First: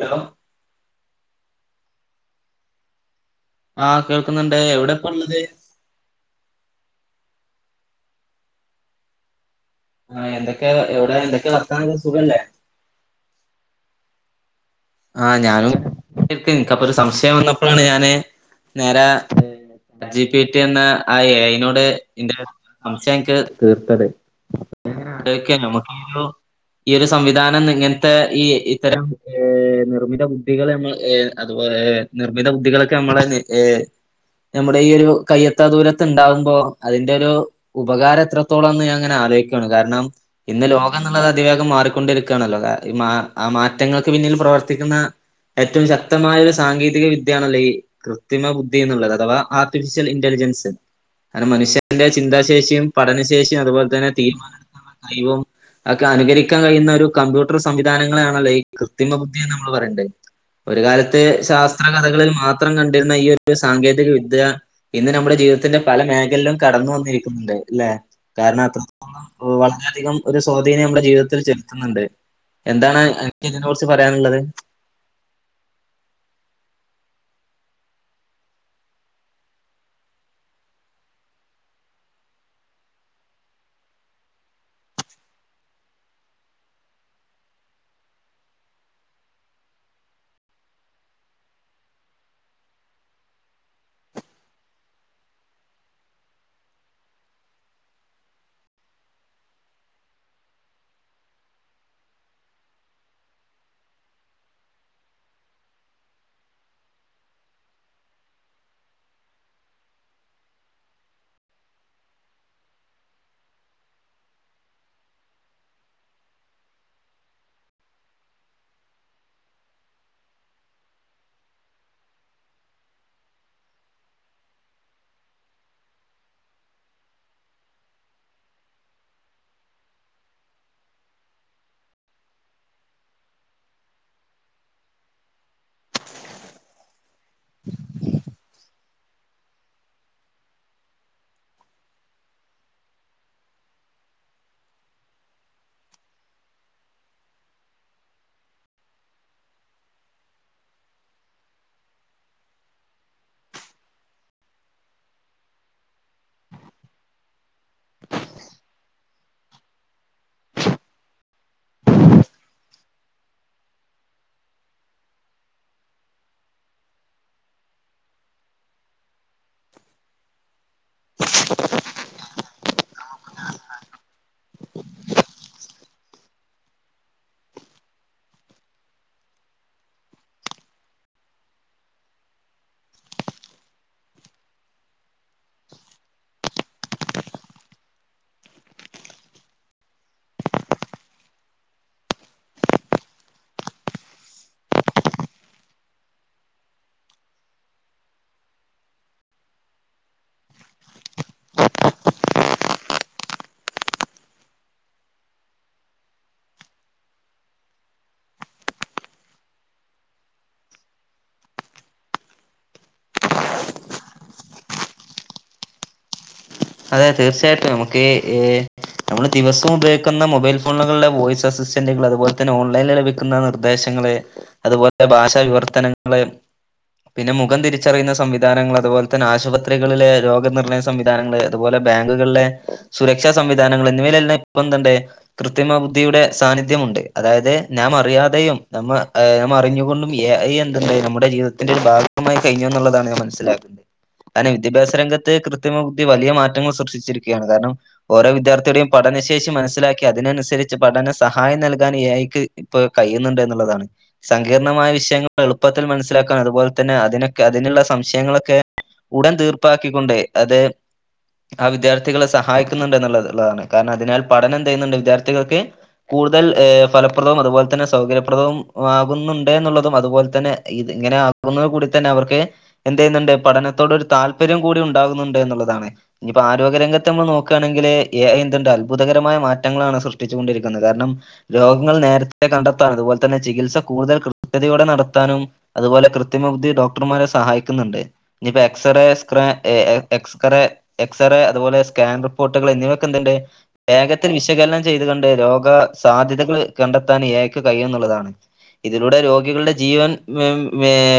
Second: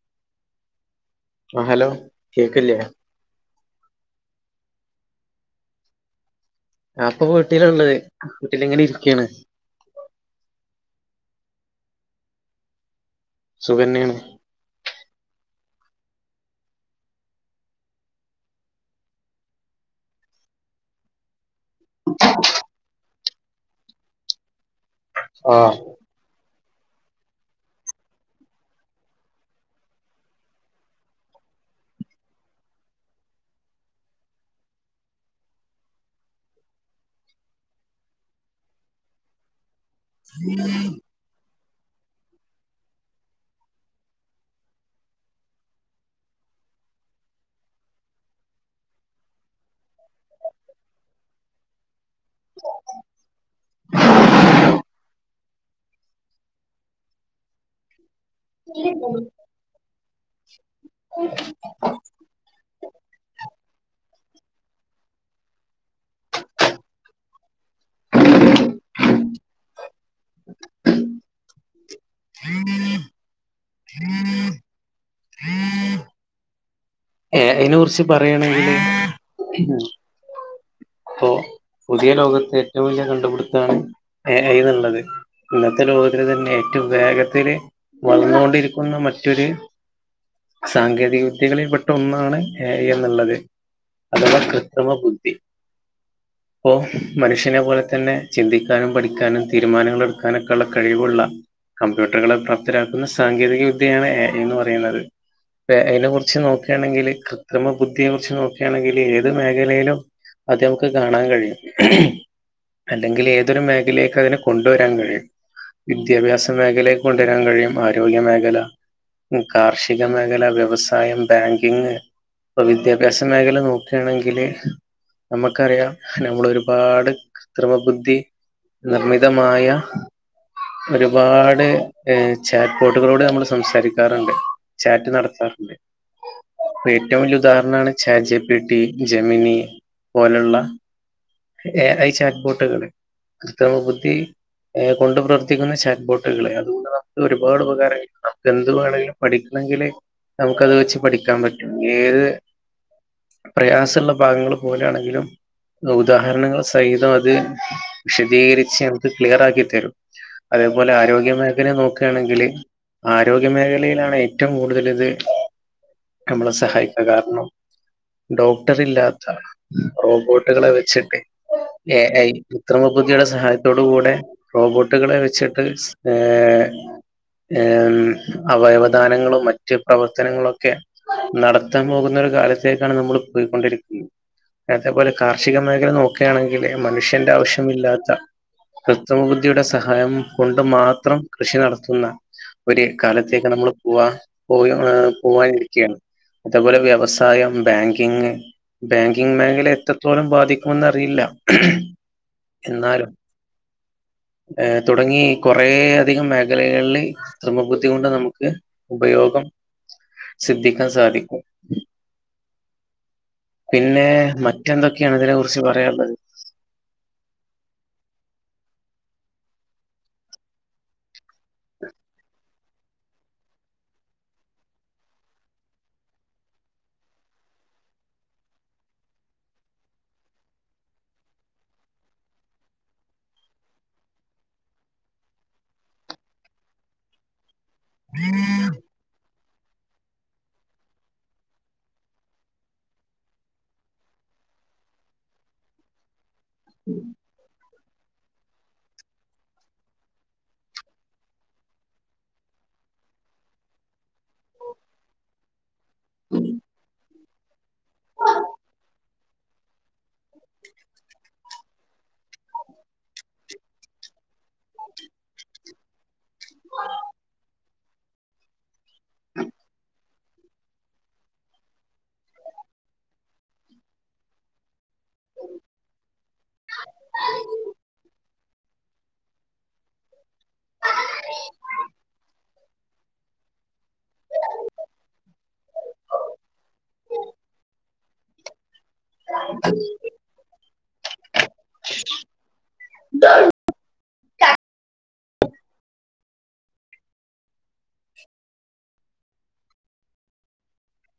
Hello ആ hello കേക്കില്ലേ? ആഹ് കേൾക്കുന്നുണ്ട്. എവിടെ ഇപ്പള്ളത്? ഞാപ്പൊ വീട്ടിലളള്ളത് വീട്ടില് ഇങ്ങനെ ഇരിക്കാണ്. ആഹ് എന്തൊക്കെ എവിടെ എന്തൊക്കെ വർത്താന സുഖല്ലേ? സുഖെന്നെയാണ്. ആഹ് ഞാനും ക്ക് നിക്കപ്പ ഒരു സംശയം വന്നപ്പോഴാണ് ഞാന് നേരെ ജി പീ റ്റി എന്ന ആ എ ഐ നോട് ന്റെ സംശയംക്ക് തീർത്തത് ആഹ് [unintelligible] ഒരു ഈ ഒരു സംവിധാനം ഇങ്ങനത്തെ ഈ ഇത്തരം ഏ നിർമ്മിത ബുദ്ധികൾ നമ്മള് എ അത് പോലെ നിർമ്മിത ബുദ്ധികളൊക്കെ നമ്മളെ ഏ നമ്മുടെ ഈ ഒരു കയ്യത്താ ദൂരത്ത് ഉണ്ടാകുമ്പോ അതിന്റെ ഒരു ഉപകാര എത്രത്തോളം എന്ന് ഞാൻ അങ്ങനെ ആലോയിക്കാണ് കാരണം ഇന്ന് ലോകന്നുള്ളത് അതിവേഗം മാറിക്കൊണ്ടിരിക്കാണല്ലോ ആ മാറ്റങ്ങള് പിന്നിൽ പ്രവർത്തിക്കുന്ന ഏറ്റവും ശക്തമായ ഒരു സാങ്കേതിക വിദ്യയാണല്ലേ ഈ കൃത്രിമ ബുദ്ധി എന്നുള്ളത് അഥവാ ആർട്ടിഫിഷ്യൽ ഇന്റൽജൻസ് അനു മനുഷ്യ ന്റെ ചിന്താശേഷിയും പഠനശേഷിയും അതുപോലെ തന്നെ തീരുമാനം ഹൈവം ഒക്കെ അനുകരിക്കാൻ കഴിയുന്ന ഒരു കമ്പ്യൂട്ടർ സംവിധാനങ്ങളാണല്ലേ ഈ കൃത്രിമ ബുദ്ധിന്ന് നമ്മള് പറയണ്ടേ ഒരു കാലത്ത് ശാസ്ത്ര കഥകളിൽ മാത്രം കണ്ടിരുന്ന ഈ ഒരു സാങ്കേതിക വിദ്യ ഇന്ന് നമ്മുടെ ജീവിതത്തിന്റെ പല മേഖലും കടന്നു വന്നിരിക്കുന്നുണ്ട് ല്ലെ കാരണം അത്രത്തോളം വളരധികം ഒരു സ്വാധീനം നമ്മുടെ ജീവിതത്തിൽ ചെലുത്തുന്നുണ്ട് എന്താണ് എനിക്ക് ഇതിനെ കുറിച്ച് പറയാനുള്ളത് എ ഐ നെ കുറിച്ച് പറയാണെങ്കില് ഉം പ്പോ പുതിയ ലോകത്ത് ഏറ്റവും വലിയ കണ്ടുപിടുത്താണ് ഏ ഐ എന്നുള്ളത് ഇന്നത്തെ ലോകത്തിലന്നെ ഏറ്റവും വേഗത്തില് വളന്നുകൊണ്ടിരിക്കുന്ന മറ്റൊരു സാങ്കേതിക വിദ്യകളിൽ പെ ട്ട ഒന്നാണ് എ ഐ എന്നുള്ളത് അഥവാ കൃത്രിമ ബുദ്ധി പ്പോ മനുഷ്യനെ പോലെ തന്നെ ചിന്തിക്കാനും പഠിക്കാനും തീരുമാനങ്ങള് എടുക്കാനൊക്കെള്ള കഴിവുള്ള കമ്പ്യൂട്ടറുകളെ പ്രാപ്തരാക്കുന്ന സാങ്കേതിക വിദ്യയാണ് എ ഐ എന്ന് പറയുന്നത് പ്പെ അയിനെ കുറിച്ച് നോക്കാണെങ്കില് കൃത്രിമ ബുദ്ധിയെ കുറിച്ച് നോക്കാണെങ്കില് ഏത് മേഖലേലും അത് നമുക്ക് കാണാൻ കഴിയും അല്ലെങ്കില് ഏതൊരു മേഖലേക്ക് അതിനെ കൊണ്ടുവരാൻ കഴിയും വിദ്യാഭ്യാസ മേഖലേക്ക് കൊണ്ടാരാൻ കഴിയും ആരോഗ്യ മേഖല കാർഷിക മേഖല വ്യവസായം ബാങ്കിങ് ഇപ്പൊ വിദ്യാഭ്യാസ മേഖല നോക്കാണെങ്കില് നമ്മക്കറിയ നമ്മള് ഒരുപാട് കൃത്രിമ ബുദ്ധി നിർമ്മിതമായ ഒരുപാട് ചാറ്റ്പോട്ടുകളോട് നമ്മള് സംസാരിക്കാറ്ണ്ട് ചാറ്റ് നടത്താറ്ണ്ട് ഇപ്പ ഏറ്റും വല്യ ഉദാഹരണാണ് ചാറ്റ്ജിപിട്ടി ജമിനി പോലള്ള എഐ ചാറ്റ് പോട്ട്കള് കൃത്രിമ ബുദ്ധി ഏ കൊണ്ട് പ്രവർത്തിക്കുന്ന ചാറ്റ്പോട്ടുകളെ അത്കൊണ്ട് നമുക്ക് ഒരുപാട് ഉപകാരങ്ങ നമുക്കെന്ത് വാണേലും പഠിക്കണെങ്കില് നമുക്കത് വെച്ച് പഠിക്കാൻ പറ്റും ഏത് പ്രയാസള്ള ഭാഗങ്ങള് പോലെയാണെങ്കിലും ഉദാഹരണങ്ങള് സഹിതം അത് വിശദീകരിച്ച് നമുക്ക് ക്ലിയറാക്കി തരും അതേപോലെ ആരോഗ്യ മേഖലയെ നോക്കാണെങ്കില് ആരോഗ്യ മേഖലയിലാണ് ഏറ്റവും കൂടുതല് ഇത് നമ്മളെ സഹായിക്കാ കാരണം ഡോക്ടർ ഇല്ലാ ത്ത റോബോട്ടുകളെ വെച്ചിട്ട് എ ഐ കൃത്രിമ ബുദ്ധിയുടെ സഹായത്തോട് കൂടെ റോബോട്ടുകളെ വെച്ചിട്ട് ഏ ഏ മ്മ് അവയവധാനങ്ങളും മറ്റ് പ്രവർത്തനങ്ങളൊ ക്കെ നടത്താൻ പോകുന്നോരു കാലത്തേക്കാണ് നമ്മള് പോയിക്കൊണ്ടിരിക്കുന്നത് അതേപോലെ കാർഷിക മേഖല നോക്കാണെങ്കില് മനുഷ്യന്റെ ആവശ്യമില്ലാത്ത കൃത്രിമ ബുദ്ധിയുടെ സഹായം കൊണ്ട് മാത്രം കൃഷി നടത്തുന്ന ഒര് കാലത്തേക്ക് നമ്മള് പോവാ പോവ് പോവാനിരിക്ക്യാണ് അതേപോലെ വ്യവസായം ബാങ്കിങ് ബാങ്കിങ് മേഖല എത്രത്തോളം ബാധിക്കുമെന്ന് അറിയില്ല എന്നാലും ഏ തുടങ്ങി കൊറേ അധികം മേഖലകള്ല് കൃത്രിമ ബുദ്ധി കൊണ്ട് നമുക്ക് ഉപയോഗം സിദ്ധിക്കാ സാധിക്കും പിന്നെ മറ്റെന്തൊക്കെയാണ് ഇതിനെ കുറിച്ച് പറയാള്ളത് അതെ തീർച്ചയായിട്ടും നമുക്ക് ഈ നമ്മള് ദിവസം ഉപയോഗിക്കുന്ന മൊബൈൽ ഫോണുകള്ലെ വോയിസ് റെസിറ്റന്റുകള് അതുപോലെത്തന്നെ ഓൺലൈൻ [unintelligible] ക്ക്ന്ന നിർദ്ദേശങ്ങള് അതുപോലെ ഭാഷ വിവർത്തനങ്ങള് പിന്നെ മുഖം തിരിച്ചറിയുന്ന സംവിധാനങ്ങള് അതുപോലെ തന്നെ ആശുപത്രികളിലെ രോഗനിർണയ സംവിധാനങ്ങള് അതുപോലെ ബാങ്കുകള്ലെ സുരക്ഷാ സംവിധാനങ്ങള് എന്നിവലെല്ലാം ഇപ്പൊ എന്ത്ണ്ട് കൃത്രിമ ബുദ്ധിയുടെ സാന്നിധ്യമുണ്ട് അതായത് ഞാം അറിയാതെയും നമ്മ [unintelligible] അറിഞ്ഞുകൊണ്ടുംഎഐ എന്തെന്ന് നമ്മുടെ ജീവിതത്തിന്റെ ഒരു ഭാഗമായി കഴിഞ്ഞുന്ന്ള്ളതാണ് ഞാൻ മനസ്സിലാക്കുന്നത് കാരണം വിദ്യാഭ്യാസ രംഗത്ത് കൃത്രിമ ബുദ്ധി വലിയ മാറ്റങ്ങൾ സൃഷ്ടിച്ചിരിക്ക്യാണ് കാരണം ഓരോ വിദ്യാർത്ഥിയുടെയും പഠനശേഷി മനസ്സിലാക്കി അതിനനുസരിച്ച് പഠന സഹായം നൽകാൻ എഐക്ക് ഇപ്പത് കഴിയുന്നുണ്ട് എന്ന്ള്ളതാണ്. സങ്കീർണമായ വിഷയങ്ങൾ എളുപ്പത്തിൽ മനസ്സിലാക്കാൻ അതുപോലെ തന്നെ അതിനൊക്കെ അതിനുള്ള സംശയങ്ങളൊക്കെ ഉടൻ തീർപ്പാക്കിക്കൊണ്ട് അത് ആ വിദ്യാർത്ഥികളെ സഹായിക്ക്ന്ന്ണ്ട്ന്ന്ള്ള് ള്ളതാണ് കാരണം അതിനാല് പഠനം എന്തെയ്യ്ന്ന്ണ്ട് വിദ്യാർത്ഥികൾക്ക് കൂടുതല് ഏ ഫലപ്രദവും അതുപോലെ തന്നെ സൗകര്യപ്രദവും ആകുന്നുണ്ട് എന്നുള്ളതും അതുപോലെ തന്നെ ഇത് ഇങ്ങനെ ആ ആകുന്നത് കൂടി തന്നെ അവർക്ക് എന്തെയ്യ്ന്നുണ്ട് പഠനത്തോടൊരു താല്പര്യം കൂടി ഉണ്ടാകുന്നുണ്ട് എന്നുള്ളതാണ്. ഇഞ്ഞ്പ്പൊ ആരോഗ്യരംഗത്ത് നമ്മള് നോക്കാണെങ്കില് എഐ എന്തുണ്ട് അത്ഭുതകരമായ മാ റ്റങ്ങളാണ് സൃഷ്ടിച്ച് കൊണ്ടിരിക്കുന്നത് കാരണം രോഗങ്ങൾ നേരത്തെ കണ്ടെത്താനും അതുപോലെ തന്നെ ചികിത്സ കൂടുതൽ കൃത്യതയോടെ നടത്താനും അതുപോലെ കൃത്രിമ ബുദ്ധി ഡോക്ടർമാരെ സഹായിക്കുന്നുണ്ട് ഇനിയിപ്പോ എക്സ്റേ എക്സറേ എക്സ്റേ എക്സ്റേ അതുപോലെ സ്കാൻ റിപ്പോർട്ടുകൾ എന്നിവയൊക്കെ എന്തുണ്ട് വേഗത്തിൽ വിശകലനം ചെയ്തുകൊണ്ട് രോഗ സാധ്യതകൾ കണ്ടെത്താൻ ഏക്ക് കൈയും എന്നുള്ളതാണ്. ഇതിലൂടെ രോഗികളുടെ ജീവൻ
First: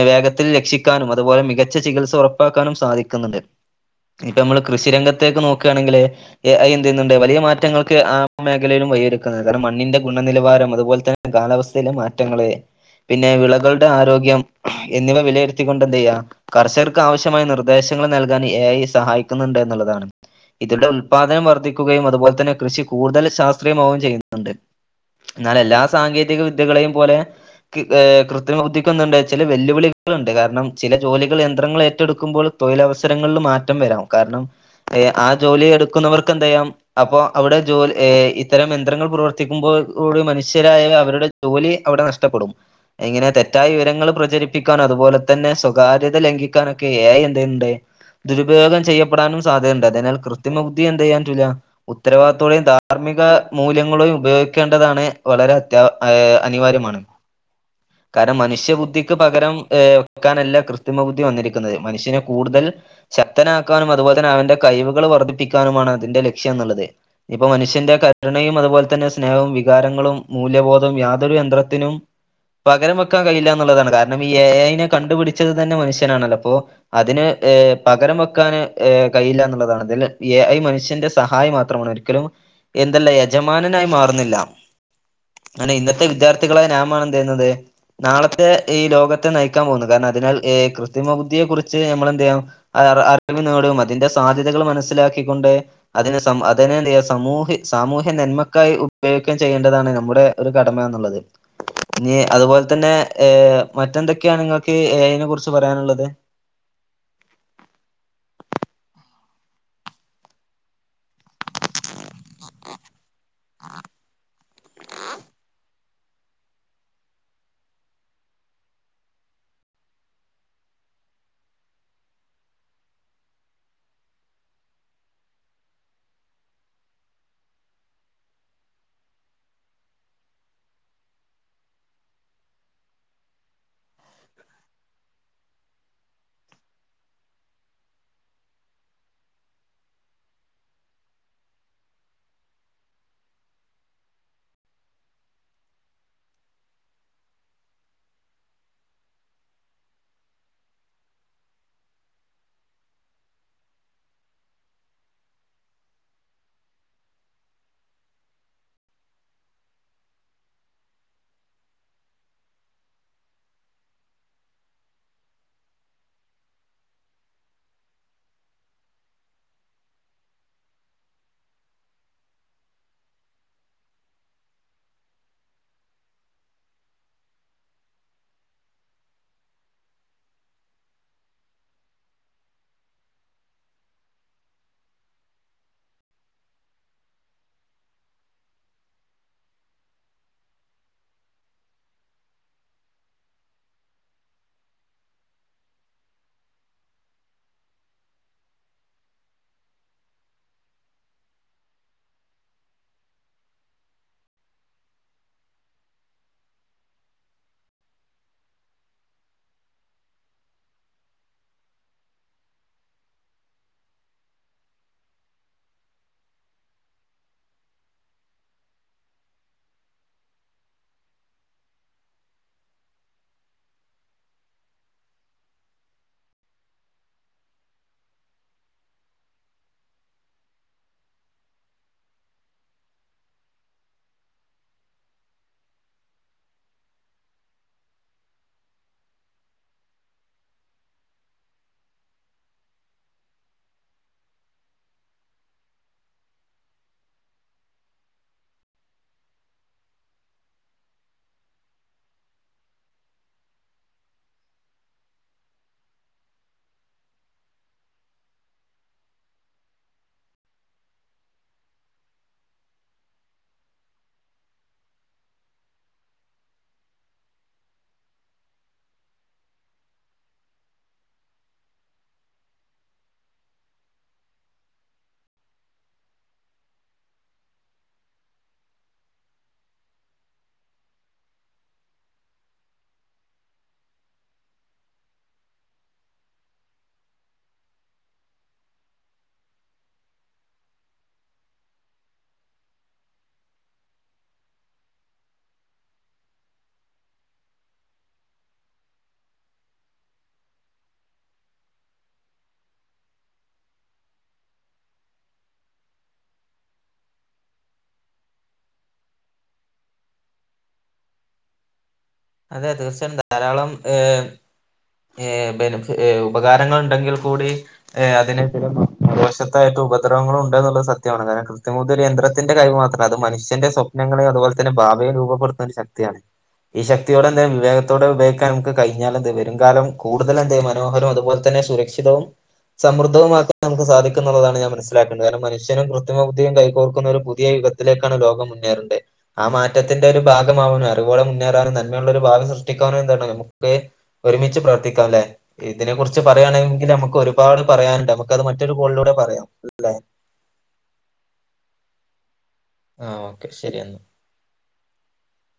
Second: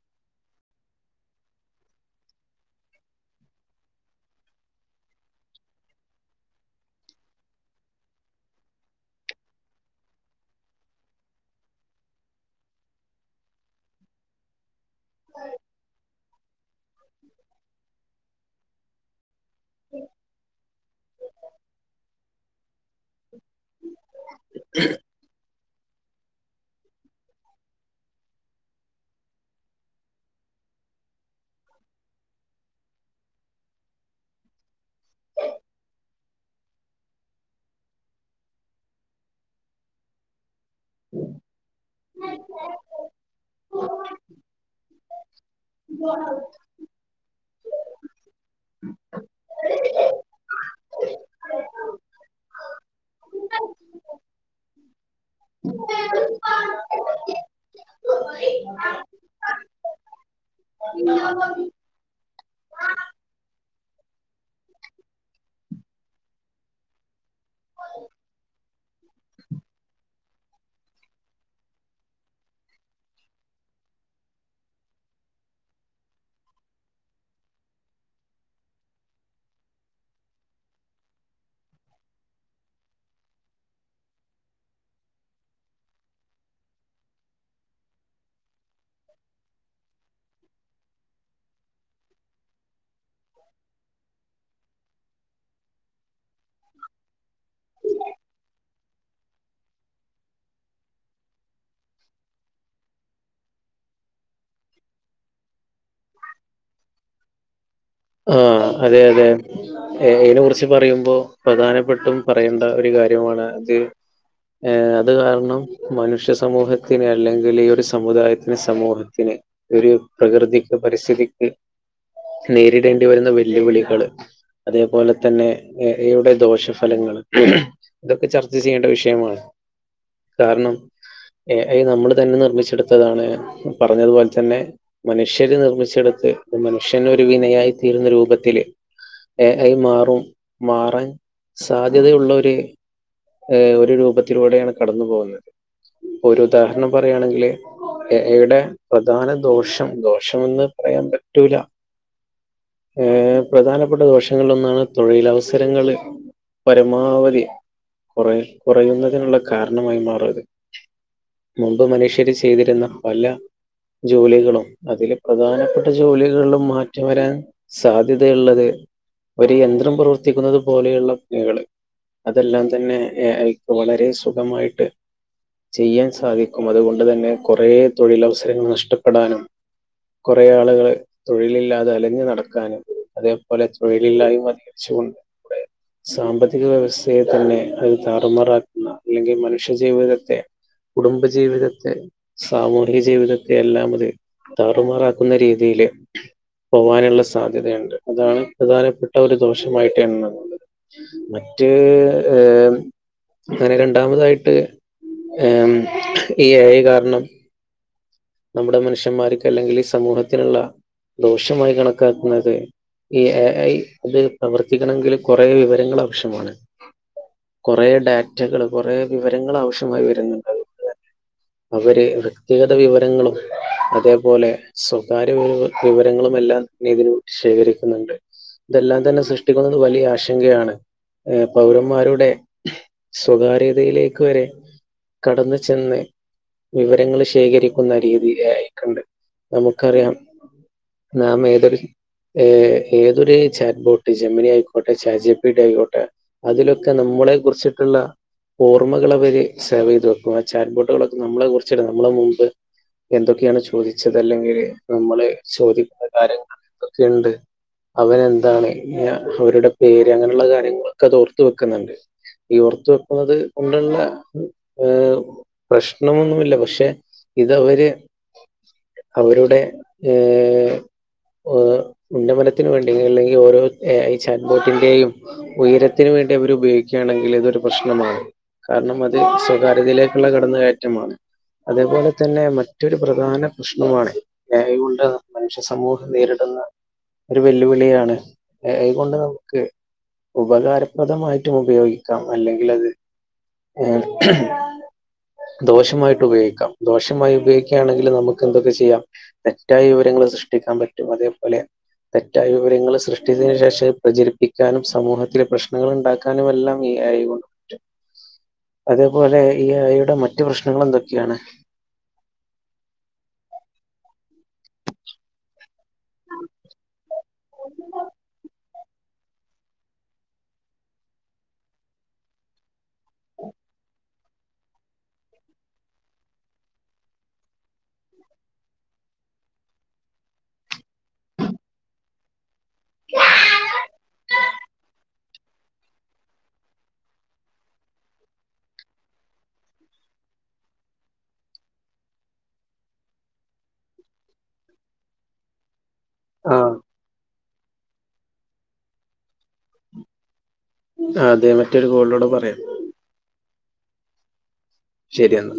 വേഗത്തിൽ രക്ഷിക്കാനും അതുപോലെ മികച്ച ചികിത്സ ഉറപ്പ പ്പാക്കാനും സാധിക്കുന്നുണ്ട്. ഇപ്പ നമ്മള് കൃഷി രംഗത്തേക്ക് നോക്കുകയാണെങ്കില് എഐ എന്ത് ചെയ്യുന്നുണ്ട് വലിയ മാറ്റങ്ങൾക്ക് ആ മേഖലയിലും വൈയൊരുക്കുന്നത് കാരണം മണ്ണിന്റെ ഗുണനിലവാരം അതുപോലെ തന്നെ കാലാവസ്ഥയിലെ മാറ്റങ്ങള് പിന്നെ വിളകളുടെ ആരോഗ്യം എന്നിവ വിലയിരുത്തിക്കൊണ്ട് എന്ത് ചെയ്യാ കർഷകർക്ക് ആവശ്യമായ നിർദ്ദേശങ്ങൾ നൽകാൻ എ ഐ സഹായി ന്നുണ്ട് എന്നുള്ളതാണ് ഇതിലെ ഉൽപാദനം വർദ്ധിക്കുകയും അതുപോലെ തന്നെ കൃഷി കൂടുതൽ ശാസ്ത്രീയമാവുകയും ചെയ്യുന്നുണ്ട്. പ [inaudible] എന്നാൽ എല്ലാ സാങ്കേതിക വിദ്യകളെയും പോലെ കൃത്രിമ ബുദ്ധിക്കണ്ട് ചില വെല്ലുവിളികളുണ്ട് കാരണം ചില ജോലികൾ യന്ത്രങ്ങൾ ഏറ്റെടുക്കുമ്പോൾ തൊഴിലവസരങ്ങളിൽ മാറ്റം വരാം കാരണം ആ ജോലി എടുക്കുന്നവർക്ക് എന്ത്യയ അപ്പൊ അവിടെ ജോലി ഇത്തരം യന്ത്രങ്ങൾ പ്രവർത്തിക്കുമ്പോൾ ഒരു മനുഷ്യരായ അവരുടെ ജോലി അവിടെ നഷ്ടപ്പെടും. എങ്ങനെ തെറ്റായ വിവരങ്ങൾ പ്രജരിപ്പി അതുപോലെ തന്നെ സ്വകാര്യത ലംഘിക്കാനൊക്കെഎ ഐ എണ്ടായ്യിണ്ട് ദുരുപയോഗം ചെയ്യ പടാനും സാധ്യതുണ്ട് അതിനാൽ കൃത്മ ബുദ്ധി എന്ത് ചെയ്യാൻപറ്റില്ല ഉത്തരവാദിത്തത്തോടെയും ധാർമ്മിക മൂല്യങ്ങളയും ഉപയോഗിക്കേണ്ടതാണ് വളരെ അത്യാ അനിവാര്യമാണ്. ഓക്ക കാരണം മനുഷ്യബുദ്ധിക്ക് പകരം ഏ വെക്കാനല്ല കൃസ്ത്രിമ ബുദ്ധി വന്നിരിക്കുന്നത് മനുഷ്യനെ കൂടുതൽ ശക്തനാക്കാനും അതുപോലെ തന്നെ അവറെ കഴിവുകൾ വർദ്ധിപ്പിക്കാനുമാണ് അതിന്റെ ലക്ഷ്യം എന്നുള്ളത്. ഇപ്പൊ മനുഷ്യന്റെ കരുണയും അതുപോലെ തന്നെ സ്നേഹവും വികാരങ്ങളും മൂല്യബോധവും യാതൊരു യന്ത്രത്തിനും പകരം വെക്കാൻ കഴിയില്ല എന്നുള്ളതാണ് കാരണം ഈ എ ഐ യിനെ കണ്ടുപിടിച്ചത് തന്നെ മനുഷ്യനാണല്ലോ അപ്പോ അതിന് പകരം വെക്ക ക്കന് കഴിയില്ല എന്നുള്ളതാണ്. അതിൽ ഏ ഐ മനുഷ്യന്റെ സഹായം മാത്രമാണ് ഒരിക്കലും എന്തല്ല യജമാനനായി മാറുന്നില്ല. അനെ ഇന്നത്തെ വിദ്യാർത്ഥികളായ നാമാണ് എന്ത് ചെയ്യുന്നത് നാളത്തെ ഈ ലോകത്തെ നയിക്കാൻ പോകുന്നു കാരണം അതിനാൽ ക്രിത്രിമ ബുദ്ധിയെ കുറിച്ച് നമ്മളെന്ത് ചെയ്യണം അറി വി നേടും അതിന്റെ സാധ്യതകൾ മനസ്സിലാക്കിക്കൊണ്ട് അതിന് സമഅതിന് സമൂഹി സാമൂഹ്യ നന്മക്കായി ഉപയോഗിക്കയും ചെയ്യേണ്ടതാണ് നമ്മുടെ ഒരു കടമ എന്നുള്ളത്. ഇനി അതുപോലെ തന്നെ ഏ മറ്റെന്തൊക്കെയാണ് നിങ്ങൾക്ക് എ ഐ നെ കുറിച്ച് പറയാനുള്ളത്. ആഹ അതെ അതെ എ ഐനെ കുറിച്ച് പറയുമ്പോ പ്രധാനപ്പെട്ടും പറയേണ്ട ഒരു കാര്യമാണ് അത് ഏ അത് കാരണം മനുഷ്യ സമൂഹത്തിന് അല്ലെങ്കില് ഈ ഒരു സമുദായത്തിന് സമൂഹത്തിന് ഒരു പ്രകൃതിക്ക് പരിസ്ഥിതിക്ക് നേരിടേണ്ടി വരുന്ന വെല്ലുവിളികള് അതേപോലെ തന്നെ എ എ യുടെ ദോഷഫലങ്ങള് ഇതൊക്കെ ചർച്ച ചെയ്യേണ്ട വിഷയമാണ് കാരണം, എ ഐ നമ്മള് തന്നെ നിർമ്മിച്ചെടുത്തതാണ്. പറഞ്ഞതുപോലെ തന്നെ മനുഷ്യര് നിർമ്മിച്ചെടുത്ത് മനുഷ്യനൊ ഒരു വിനയായി തീരുന്ന രൂപത്തില് എ ഐ മാറും മാറാൻ സാധ്യതയുള്ളരു ഏ ഒരു രൂപത്തിലൂടെയാണ് കടന്നു പോകുന്നത്. ഒരു ഉദാഹരണം പറയുകയാണെങ്കില് എ ഐ യുടെ പ്രധാന ദോഷം ദോശമെന്നു പറയാൻ പറ്റൂല ഏ പ്രധാനപ്പെട്ട ദോഷങ്ങളിലൊന്നാണ് തൊഴിലവസരങ്ങള് പരമാവധി കുറെ കുറയുന്നതിനുള്ള കാരണമായി മാറാത് മുമ്പ് മനുഷ്യര് ചെയ്തിരുന്ന പല ജോലികളും അതില് പ്രധാനപ്പെട്ട ജോലികളിലും മാറ്റം വരാൻ സാധ്യതയുള്ളത് ഒരു യന്ത്രം പ്രവർത്തിക്കുന്നത് പോലെയുള്ള [unintelligible] അതെല്ലാം തന്നെ എ ഐ ക്ക് വളരെ സുഖമായിട്ട് ചെയ്യാൻ സാധിക്കും അതുകൊണ്ട് തന്നെ കുറേ തൊഴിലവസരങ്ങൾ നഷ്ടപ്പെടാനും കൊറേ ആളുകള് തൊഴിലില്ലാതെ അലഞ്ഞ് നട ക്കാനും അതേപോലെ തൊഴിലില്ലായ്മ അധികച്ചൊണ്ട് സാമ്പത്തിക വ്യവസ്ഥയെ തന്നെ അത് താറുമാറാക്കുന്ന അല്ലെങ്കി മനുഷ്യ ജീവിതത്തെ കുടുംബ ജീവിതത്തെ സാമൂഹിക ജീവിതത്തെ എല്ലാം അത് താറുമാറാക്കുന്ന രീതിയില് പോവാനുള്ള സാധ്യതയുണ്ട് അതാണ് പ്രധാനപ്പെട്ട ഒരു ദോഷമായിട്ട് ഞാൻ കാണുന്നത് മറ്റ് ഏഹ് അങ്ങനെ രണ്ടാമതായിട്ട് ഏഹ് ഈ എ ഐ കാരണം നമ്മുടെ മനുഷ്യന്മാർക്ക് അല്ലെങ്കില് ഈ സമൂഹത്തിനുള്ള ദോഷമായി കണക്കാക്കുന്നത് ഈ എ ഐ ഇത് പ്രവർത്തിക്കണങ്കില് കൊറേ വിവരങ്ങള് ആവശ്യമാണ് കൊറേ ഡേറ്റകള് കൊറെ വിവരങ്ങള് ആവശ്യമായി വരുന്നുണ്ട് അവര് വ്യക്തിഗത വിവരങ്ങളും അതേപോലെ സ്വകാര്യ വിവ വിവരങ്ങളുമെല്ലാം ഇതിന് ശേഖരിക്കുന്നുണ്ട് ഇതെല്ലാ തന്നെ സൃഷ്ടിക്കുന്നത് വലിയ ആശങ്കയാണ് ഏഹ് പൗരന്മാരുടെ സ്വകാര്യതയിലേക്ക് വരെ കടന്ന് ചെന്ന് വിവരങ്ങള് ശേഖരി ക്കുന്ന രീതി ഏ ഐ ക്കുണ്ട് നമുക്കറിയാം നാം ഏതൊരു ഏഹ് ഏതൊരു ചാറ്റ് ബോട്ട് ജമനി ആയിക്കോട്ടെ ചാറ്റ്ജിപിറ്റി ആയിക്കോട്ടെ അതിലൊക്കെ നമ്മളെ കുറിച്ചിട്ടുള്ള ഓർമ്മകള് അവര് സേവ് ചെയ്ത് വെക്കും ആ ചാറ്റ് ബോട്ടുകളൊക്കെ നമ്മളെ കുറിച്ച് നമ്മളെ മുമ്പ് എന്തൊക്കെയാണ് ചോദിച്ചത് അല്ലെങ്കില് നമ്മള് ചോദിക്കുന്ന കാര്യങ്ങളൊക്ക എന്തൊക്കെയുണ്ട് അവനെന്താണ് അവരുടെ പേര് അങ്ങനെയുള്ള കാര്യങ്ങളൊക്കത് ഓർത്തു വെക്കുന്നുണ്ട് ഈ ഓർത്തു വെക്കുന്നത് കൊണ്ടുള്ള ഏഹ് പ്രശ്നമൊന്നുമില്ല പക്ഷെ ഇതവര് അവരുടെ ഏഹ് ഓഹ് ഉന്നമനത്തിനുവേണ്ടി അല്ലെങ്കിൽ ഓരോ എ ഐ ചാറ്റ് ബോട്ടിന്റെയും ഉയരത്തിന് വേണ്ടി അവര് ഉപയോഗിക്കുകയാണെങ്കില് ഇതൊരു പ്രശ്നമാണ് കാരണം അത് സ്വകാര്യതയിലേക്കുള്ള കടന്നുകയറ്റമാണ് അതേപോലെ തന്നെ മറ്റൊരു പ്രധാന പ്രശ്നമാണ് എ യൂണ്ട മനുഷ്യ സമൂഹം നേരിടുന്ന ഒരു വെല്ലുവിളിയാണ് എ ഐ കൊണ്ട് നമുക്ക് ഉപകാരപ്രദമായിട്ടും ഉപയോഗിക്കാം അല്ലെങ്കിൽ അത് ഏഹ് ദോഷമായിട്ടും ഉപയോഗിക്കാം ദോഷമായി ഉപയോഗിക്കുകയാണെങ്കിൽ നമുക്ക് എന്തൊക്കെ ചെയ്യാം തെറ്റായ വിവരങ്ങൾ സൃഷ്ടിക്കാൻ പറ്റും അതേപോലെ തെറ്റായ വിവരങ്ങൾ സൃഷ്ടിച്ചതിനു ശേഷം പ്രചരിപ്പിക്കാനും സമൂഹത്തിലെ പ്രശ്നങ്ങൾ ഉണ്ടാക്ക നും എല്ലാം ഈ എ ഐ കൊണ്ടു പറ്റും അതേപോലെ ഈ ഐ യുടെ മറ്റു പ്രശ്നങ്ങൾ എന്തൊക്കെയാണ് അതെ തീർച്ചയായും ധാരാളം ഏഹ് ഏഹ് ബെനഫ ഏഹ് ഉപകാരങ്ങൾ ഉണ്ടെങ്കിൽ കൂടി അതിന് [unintelligible] മറു വശത്തായിട്ട് ഉപദ്രവങ്ങളും ഉണ്ട് എന്നുള്ള സത്യമാണ് കാരണം കൃത്യമൂ ഒരു യന്ത്രത്തിന്റെ കൈ മാത്രമാണ് അത് മനുഷ്യന്റെ സ്വപ്നങ്ങളെയും അതുപലെ തന്നെ ഭാവിയെ രൂപപ്പെടുത്തുന്ന ഒരു ശക്തിയാണ് ഈ ശക്തിയോടെ എന്തേലും വിവേകത്തോടെ ഉപയോഗിക്കാൻ നമുക്ക് കഴഞ്ഞാൽ എന്ത് വരും കാലം കൂടുതൽ എന്ത മനോഹരവും അതുപോലെ തന്നെ സുരക്ഷിതവും സമൃദ്ധവുമാക്കാൻ നമുക്ക് സാധിക്കും എന്നുള്ളതാണ് ഞാൻ മനസ്സിലാ ക്കുന്നത് കാരണം മനുഷ്യനും കൃത്രിമ ബുദ്ധിയും കൈകോർക്കുന്ന ഒരു പുതിയ യുഗത്തിലേക്കാണ് ലോകം മുന്നേറണ്ടെ ആ മാറ്റത്തിന്റെ ഒരു ഭാഗമാവാനും അറിവോളെ മുന്നേറാനും നന്മയുള്ള ഒരു ഭാഗം സൃഷ്ടിക്കാനോ എന്താണ് നമക്കിപ്പേ ഒരുമിച്ച് പ്രവർത്തിക്കാം അല്ലെ ഇതിനെ കുറിച്ച് ആ പറയുകയാണെങ്കിൽ നമുക്ക് ഒരു പാട് പറയാനുണ്ട് നമുക്ക് അത് മറ്റൊരു കോളിലൂടെ പറയാം അല്ലെ അതെ മറ്റൊരു കോളിലോടെ പറയാം ആഹ ഓക്കെ ശരിയാ... ശരിയാണ്..